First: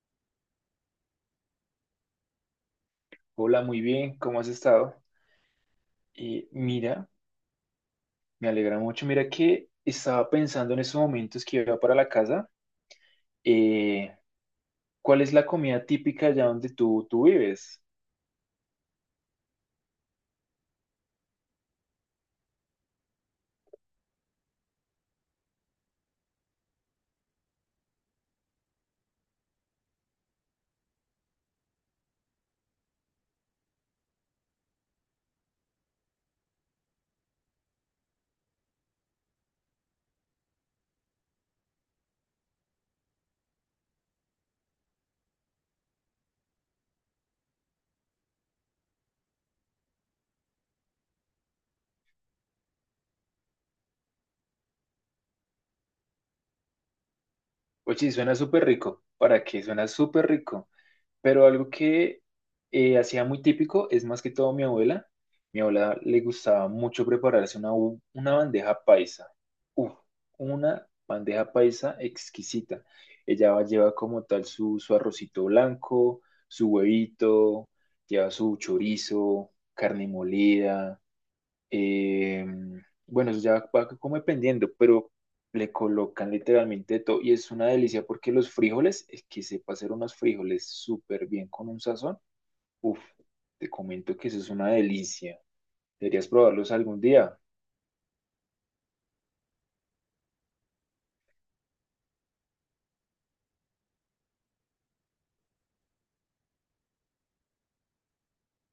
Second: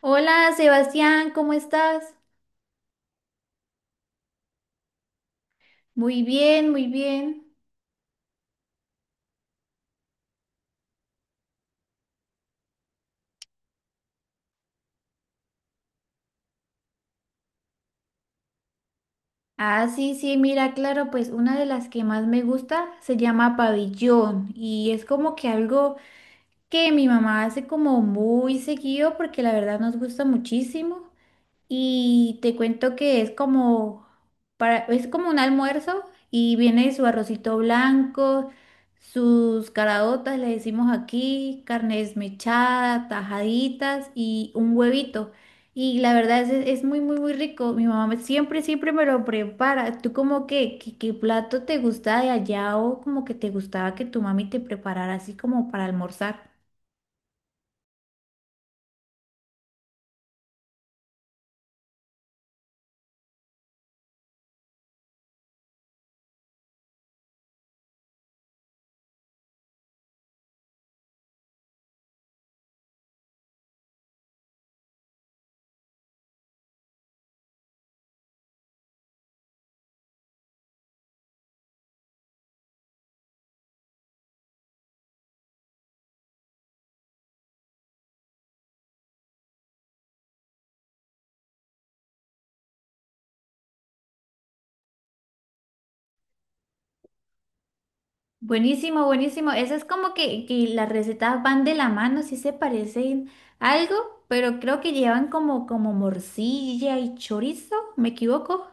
Hola, Sebastián, ¿cómo estás? Hola, muy bien, ¿cómo has estado? Muy bien, muy Mira, bien. me alegra mucho. Mira que estaba pensando en esos momentos que iba para la casa. eh, ¿Cuál es la comida típica allá donde tú vives? Ah, sí, sí, mira, claro, pues una de las que más me gusta se llama pabellón y es como que algo que mi mamá hace como muy seguido porque la verdad nos gusta muchísimo. Y te cuento que es como es como un almuerzo y viene su arrocito blanco, sus caraotas, le decimos aquí, carne desmechada, tajaditas y un huevito. Y la verdad es muy, muy, muy rico. Siempre, siempre me lo prepara. ¿Tú como que, qué plato te gusta de allá o como que te gustaba que tu mami te preparara así como para almorzar? Oye, suena súper rico. ¿Para qué? Suena súper rico. Pero algo que hacía muy típico es más que todo mi abuela. Mi abuela le gustaba mucho prepararse una bandeja paisa. Uf, una bandeja paisa exquisita. Ella lleva como tal su arrocito blanco, su huevito, lleva su chorizo, carne molida. Eh, bueno, eso ya va como dependiendo, pero le colocan literalmente de todo y es una delicia porque los frijoles, es que sepa hacer unos frijoles súper bien con un sazón. Uf, te comento que eso es una delicia. Deberías probarlos algún día. Buenísimo, buenísimo. Eso es como que las recetas van de la mano, sí se parecen algo, pero creo que llevan como morcilla y chorizo, ¿me equivoco?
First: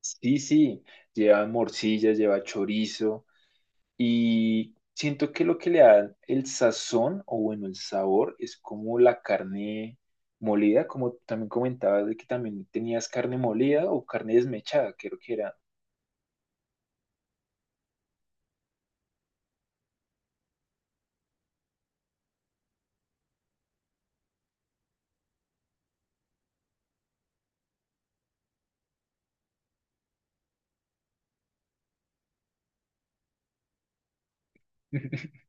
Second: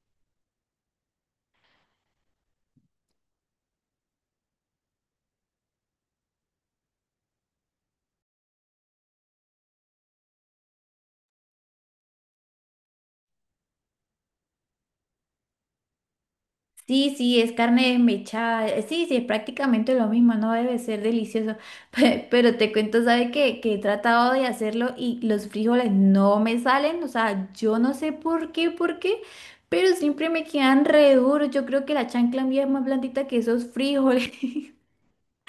Sí, sí, lleva morcilla, lleva chorizo. Y siento que lo que le da el sazón o bueno, el sabor es como la carne molida, como también comentabas de que también tenías carne molida o carne desmechada, creo que era. Sí, sí, es carne desmechada. Sí, sí, es prácticamente lo mismo, no debe ser delicioso. Pero te cuento, ¿sabes qué? Que he tratado de hacerlo y los frijoles no me salen. O sea, yo no sé por qué, pero siempre me quedan re duros. Yo creo que la chancla mía es más blandita que esos frijoles.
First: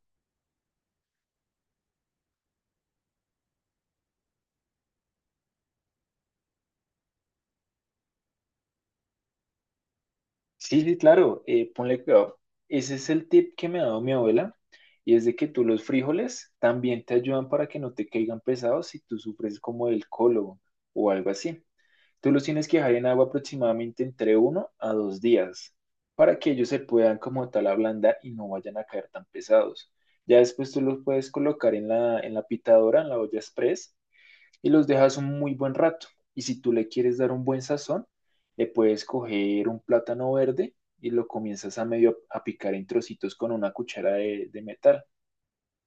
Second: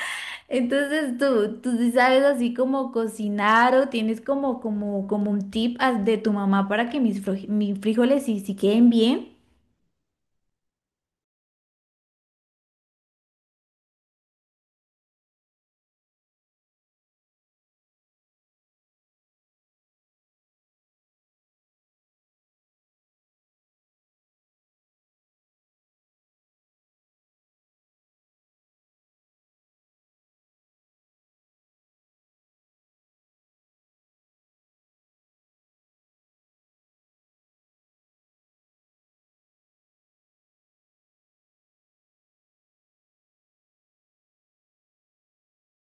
Entonces tú sí sabes así como cocinar o tienes como un tip de tu mamá para que mis frijoles sí queden bien. Sí, sí, claro, ponle cuidado. Ese es el tip que me ha dado mi abuela y es de que tú los frijoles también te ayudan para que no te caigan pesados si tú sufres como del colon o algo así. Tú los tienes que dejar en agua aproximadamente entre 1 a 2 días para que ellos se puedan como tal ablandar y no vayan a caer tan pesados. Ya después tú los puedes colocar en la pitadora, en la olla express, y los dejas un muy buen rato. Y si tú le quieres dar un buen sazón, le puedes coger un plátano verde y lo comienzas a medio a picar en trocitos con una cuchara de metal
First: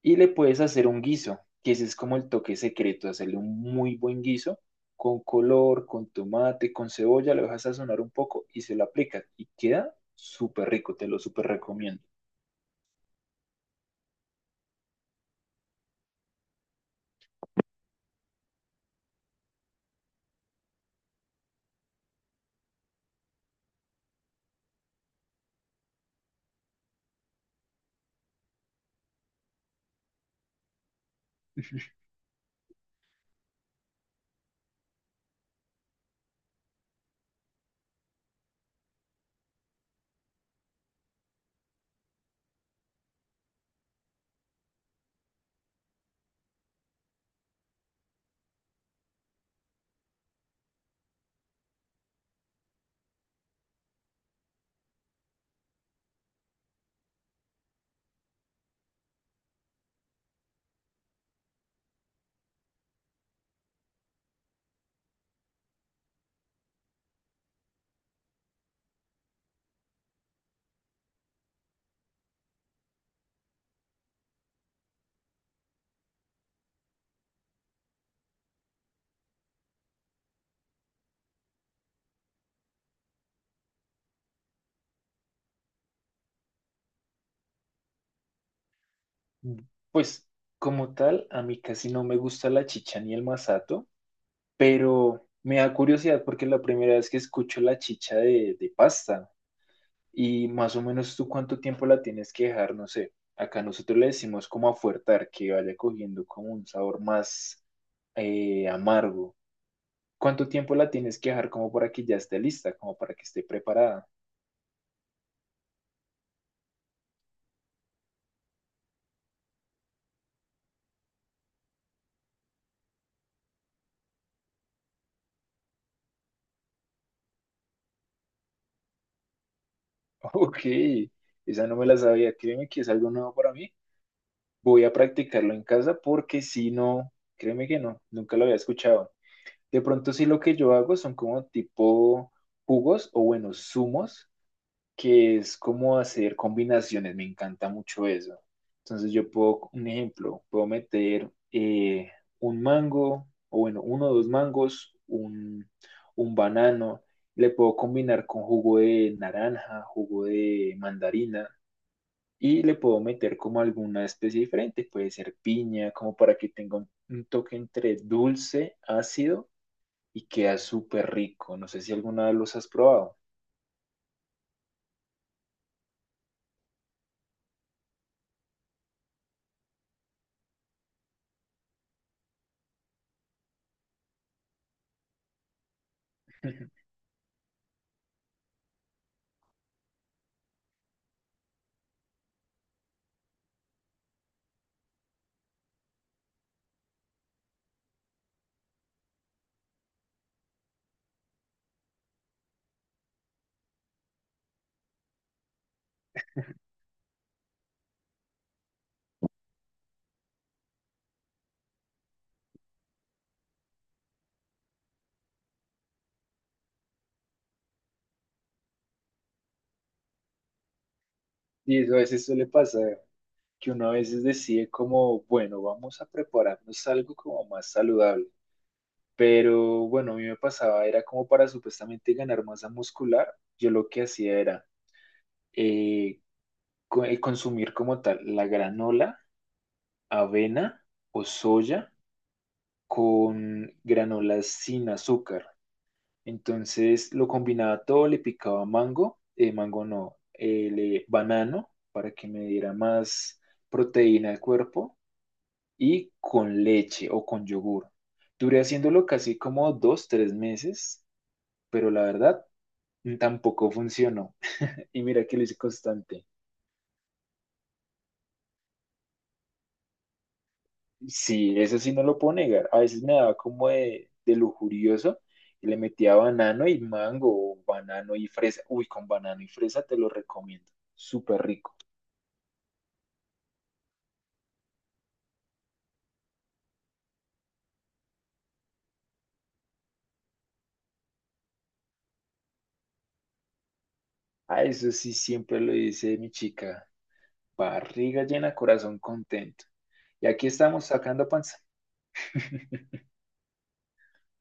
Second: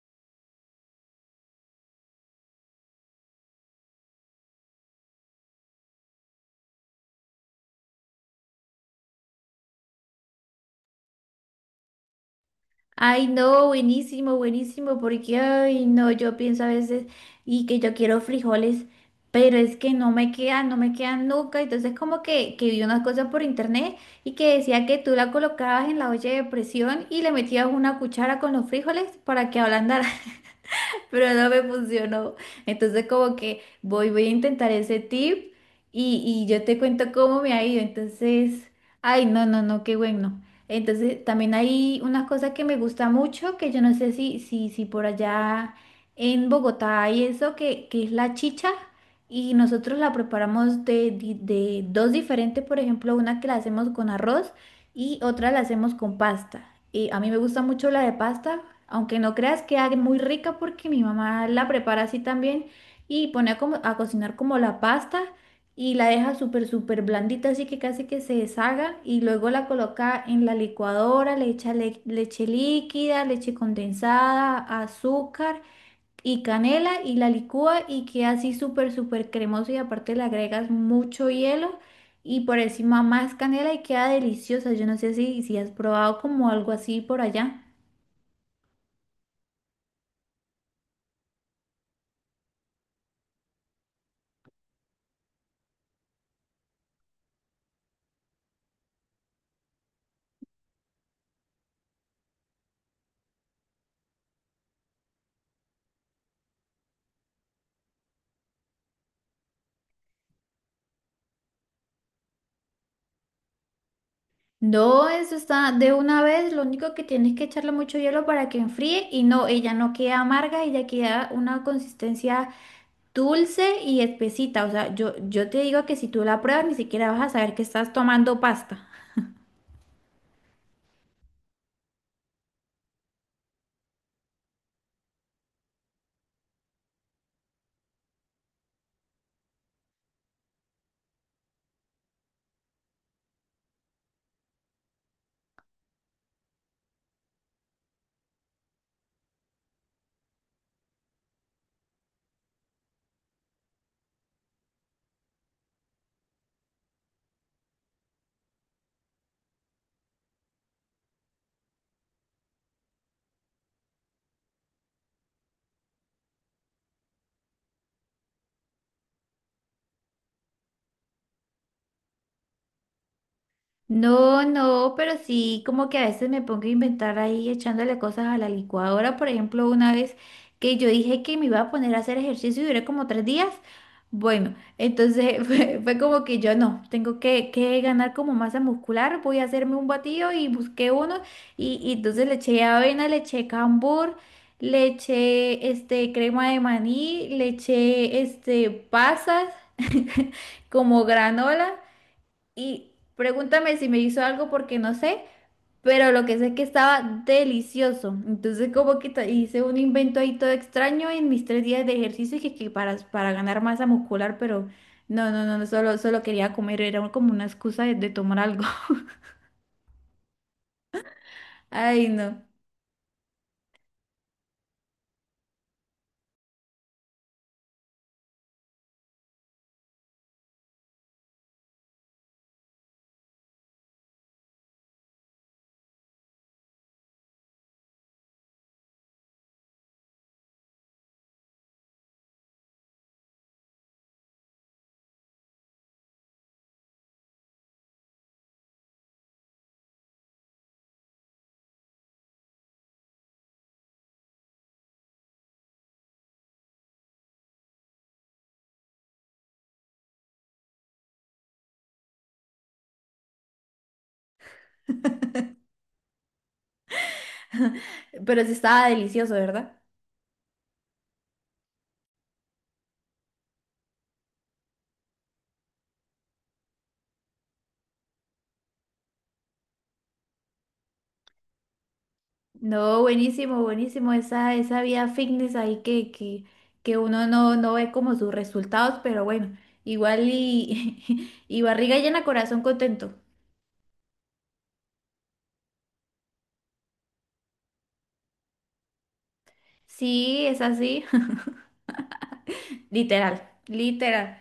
y le puedes hacer un guiso, que ese es como el toque secreto, hacerle un muy buen guiso con color, con tomate, con cebolla, lo dejas sazonar un poco y se lo aplicas y queda súper rico, te lo súper recomiendo. Ay, no, buenísimo, buenísimo, porque ay, no, yo pienso a veces y que yo quiero frijoles, pero es que no me quedan, no me quedan nunca. Entonces como que vi unas cosas por internet y que decía que tú la colocabas en la olla de presión y le metías una cuchara con los frijoles para que ablandaran. Pero no me funcionó. Entonces como que voy a intentar ese tip y yo te cuento cómo me ha ido. Entonces, ay, no, no, no, qué bueno. Entonces, también hay una cosa que me gusta mucho, que yo no sé si por allá en Bogotá hay eso, que es la chicha. Y nosotros la preparamos de dos diferentes, por ejemplo, una que la hacemos con arroz y otra la hacemos con pasta. Y a mí me gusta mucho la de pasta, aunque no creas que haga muy rica porque mi mamá la prepara así también y pone a cocinar como la pasta y la deja súper, súper blandita, así que casi que se deshaga y luego la coloca en la licuadora, le echa leche líquida, leche condensada, azúcar y canela y la licúa y queda así súper, súper cremoso y aparte le agregas mucho hielo y por encima más canela y queda deliciosa. Yo no sé si has probado como algo así por allá. Mm. Pues como tal, a mí casi no me gusta la chicha ni el masato, pero me da curiosidad porque es la primera vez que escucho la chicha de pasta. Y más o menos tú cuánto tiempo la tienes que dejar, no sé. Acá nosotros le decimos como afuertar, que vaya cogiendo como un sabor más amargo. ¿Cuánto tiempo la tienes que dejar como para que ya esté lista, como para que esté preparada? No, eso está de una vez, lo único que tienes que echarle mucho hielo para que enfríe y no, ella no queda amarga, ella queda una consistencia dulce y espesita. O sea, yo te digo que si tú la pruebas ni siquiera vas a saber que estás tomando pasta. Ok, esa no me la sabía. Créeme que es algo nuevo para mí. Voy a practicarlo en casa porque si no, créeme que no, nunca lo había escuchado. De pronto sí lo que yo hago son como tipo jugos o bueno, zumos, que es como hacer combinaciones, me encanta mucho eso. Entonces yo puedo, un ejemplo, puedo meter un mango, o bueno, 1 o 2 mangos, un banano, le puedo combinar con jugo de naranja, jugo de mandarina, y le puedo meter como alguna especie diferente, puede ser piña, como para que tenga un toque entre dulce, ácido, y queda súper rico. No sé si alguna vez los has probado. No, no, pero sí, como que a veces me pongo a inventar ahí echándole cosas a la licuadora. Por ejemplo, una vez que yo dije que me iba a poner a hacer ejercicio y duré como 3 días. Bueno, entonces fue como que yo no, tengo que ganar como masa muscular, voy a hacerme un batido y busqué uno y entonces le eché avena, le eché cambur, le eché este crema de maní, le eché este pasas como granola. Y pregúntame si me hizo algo porque no sé, pero lo que sé es que estaba delicioso. Entonces como que hice un invento ahí todo extraño en mis 3 días de ejercicio que para ganar masa muscular, pero no, no, no, no, solo, solo quería comer, era como una excusa de tomar algo. Y eso a Ay, veces no. suele pasar, que uno a veces decide como, bueno, vamos a prepararnos algo como más saludable. Pero bueno, a mí me pasaba, era como para supuestamente ganar masa muscular, yo lo que hacía era eh, consumir como tal la granola, avena o soya con granolas sin azúcar. Entonces lo combinaba todo, le picaba mango, mango no, banano para que me diera más proteína al cuerpo y con leche o con yogur. Duré haciéndolo casi como 2, 3 meses, pero la verdad tampoco funcionó. Y mira que lo hice constante. Pero sí estaba delicioso, ¿verdad? Sí, eso sí no lo puedo negar. A veces me daba como de lujurioso y le metía banano y mango o banano y fresa. Uy, con banano y fresa te lo recomiendo. Súper rico. No, buenísimo, buenísimo. Esa vida fitness ahí que uno no, no ve como sus resultados, pero bueno, igual y, y barriga llena, corazón contento. A eso sí siempre lo dice mi chica. Barriga llena, corazón contento. Y Sí, aquí es estamos así. sacando panza. Literal, literal.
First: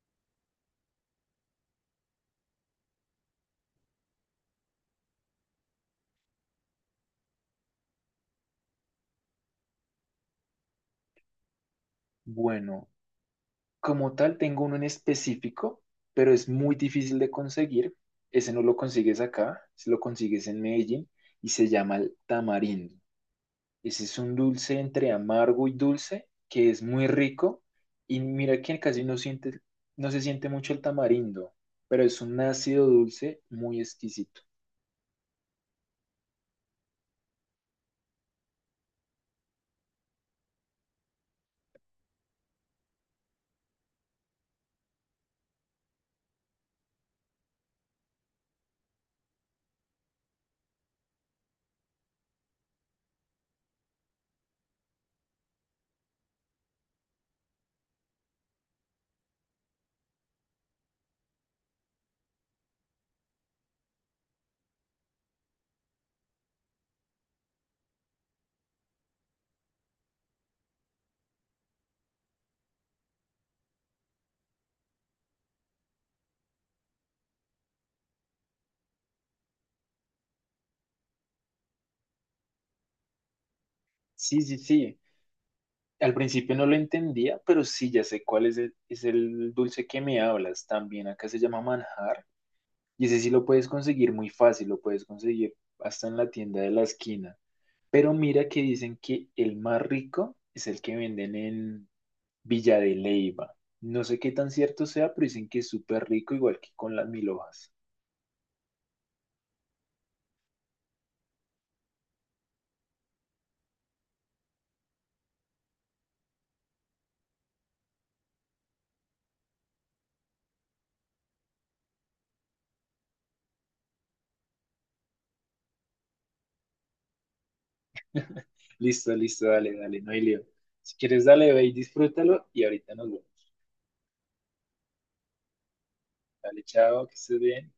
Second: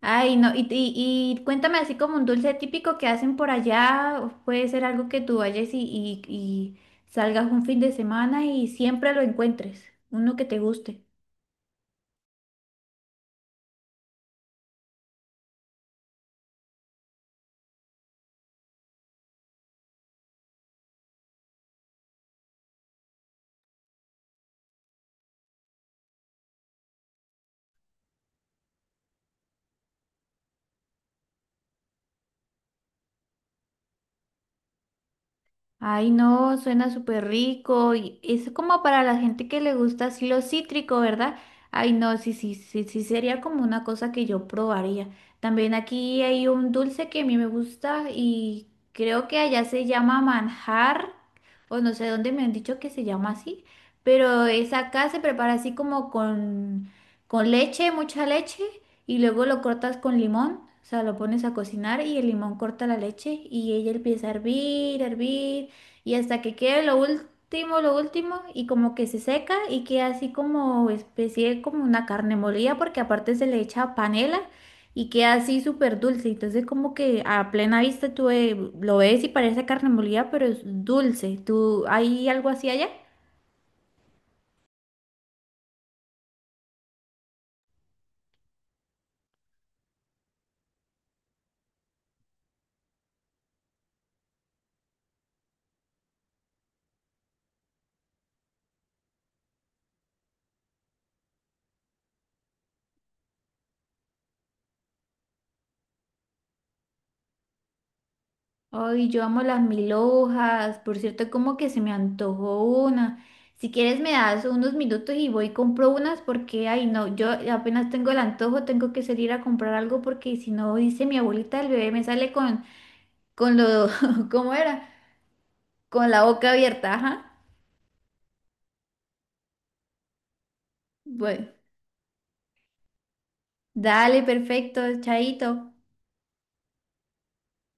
Ay, no, y cuéntame así como un dulce típico que hacen por allá, o puede ser algo que tú vayas y salgas un fin de semana y siempre lo encuentres, uno que te guste. Bueno, como tal, tengo uno en específico, pero es muy difícil de conseguir. Ese no lo consigues acá, si lo consigues en Medellín, y se llama el tamarindo. Ese es un dulce entre amargo y dulce que es muy rico y mira que casi no siente, no se siente mucho el tamarindo, pero es un ácido dulce muy exquisito. Ay, no, suena súper rico. Y es como para la gente que le gusta así lo cítrico, ¿verdad? Ay, no, sí, sí, sí, sí, sería como una cosa que yo probaría. También aquí hay un dulce que a mí me gusta y creo que allá se llama manjar, o no sé dónde me han dicho que se llama así, pero es acá se prepara así con leche, mucha leche, y luego lo cortas con limón. O sea, lo pones a cocinar y el limón corta la leche y ella empieza a hervir y hasta que quede lo último y como que se seca y queda así como especie como una carne molida porque aparte se le echa panela y queda así súper dulce. Entonces como que a plena vista tú lo ves y parece carne molida, pero es dulce. ¿Tú hay algo así allá? Sí, sí, sí. Al principio no lo entendía, pero sí, ya sé cuál es el dulce que me hablas. También acá se llama manjar. Y ese sí lo puedes conseguir muy fácil, lo puedes conseguir hasta en la tienda de la esquina. Pero mira que dicen que el más rico es el que venden en Villa de Leyva. No sé qué tan cierto sea, pero dicen que es súper rico, igual que con las mil hojas. Ay, yo amo las mil hojas. Por cierto, como que se me antojó una. Si quieres me das unos minutos y voy y compro unas porque, ay, no, yo apenas tengo el antojo, tengo que salir a comprar algo porque si no, dice mi abuelita, el bebé me sale con lo, ¿cómo era? Con la boca abierta, ajá. Listo, listo, dale, dale, no hay lío. Si quieres, Bueno, dale, ve y disfrútalo y ahorita nos vemos. dale, perfecto, chaito. Dale, chao, que estés bien.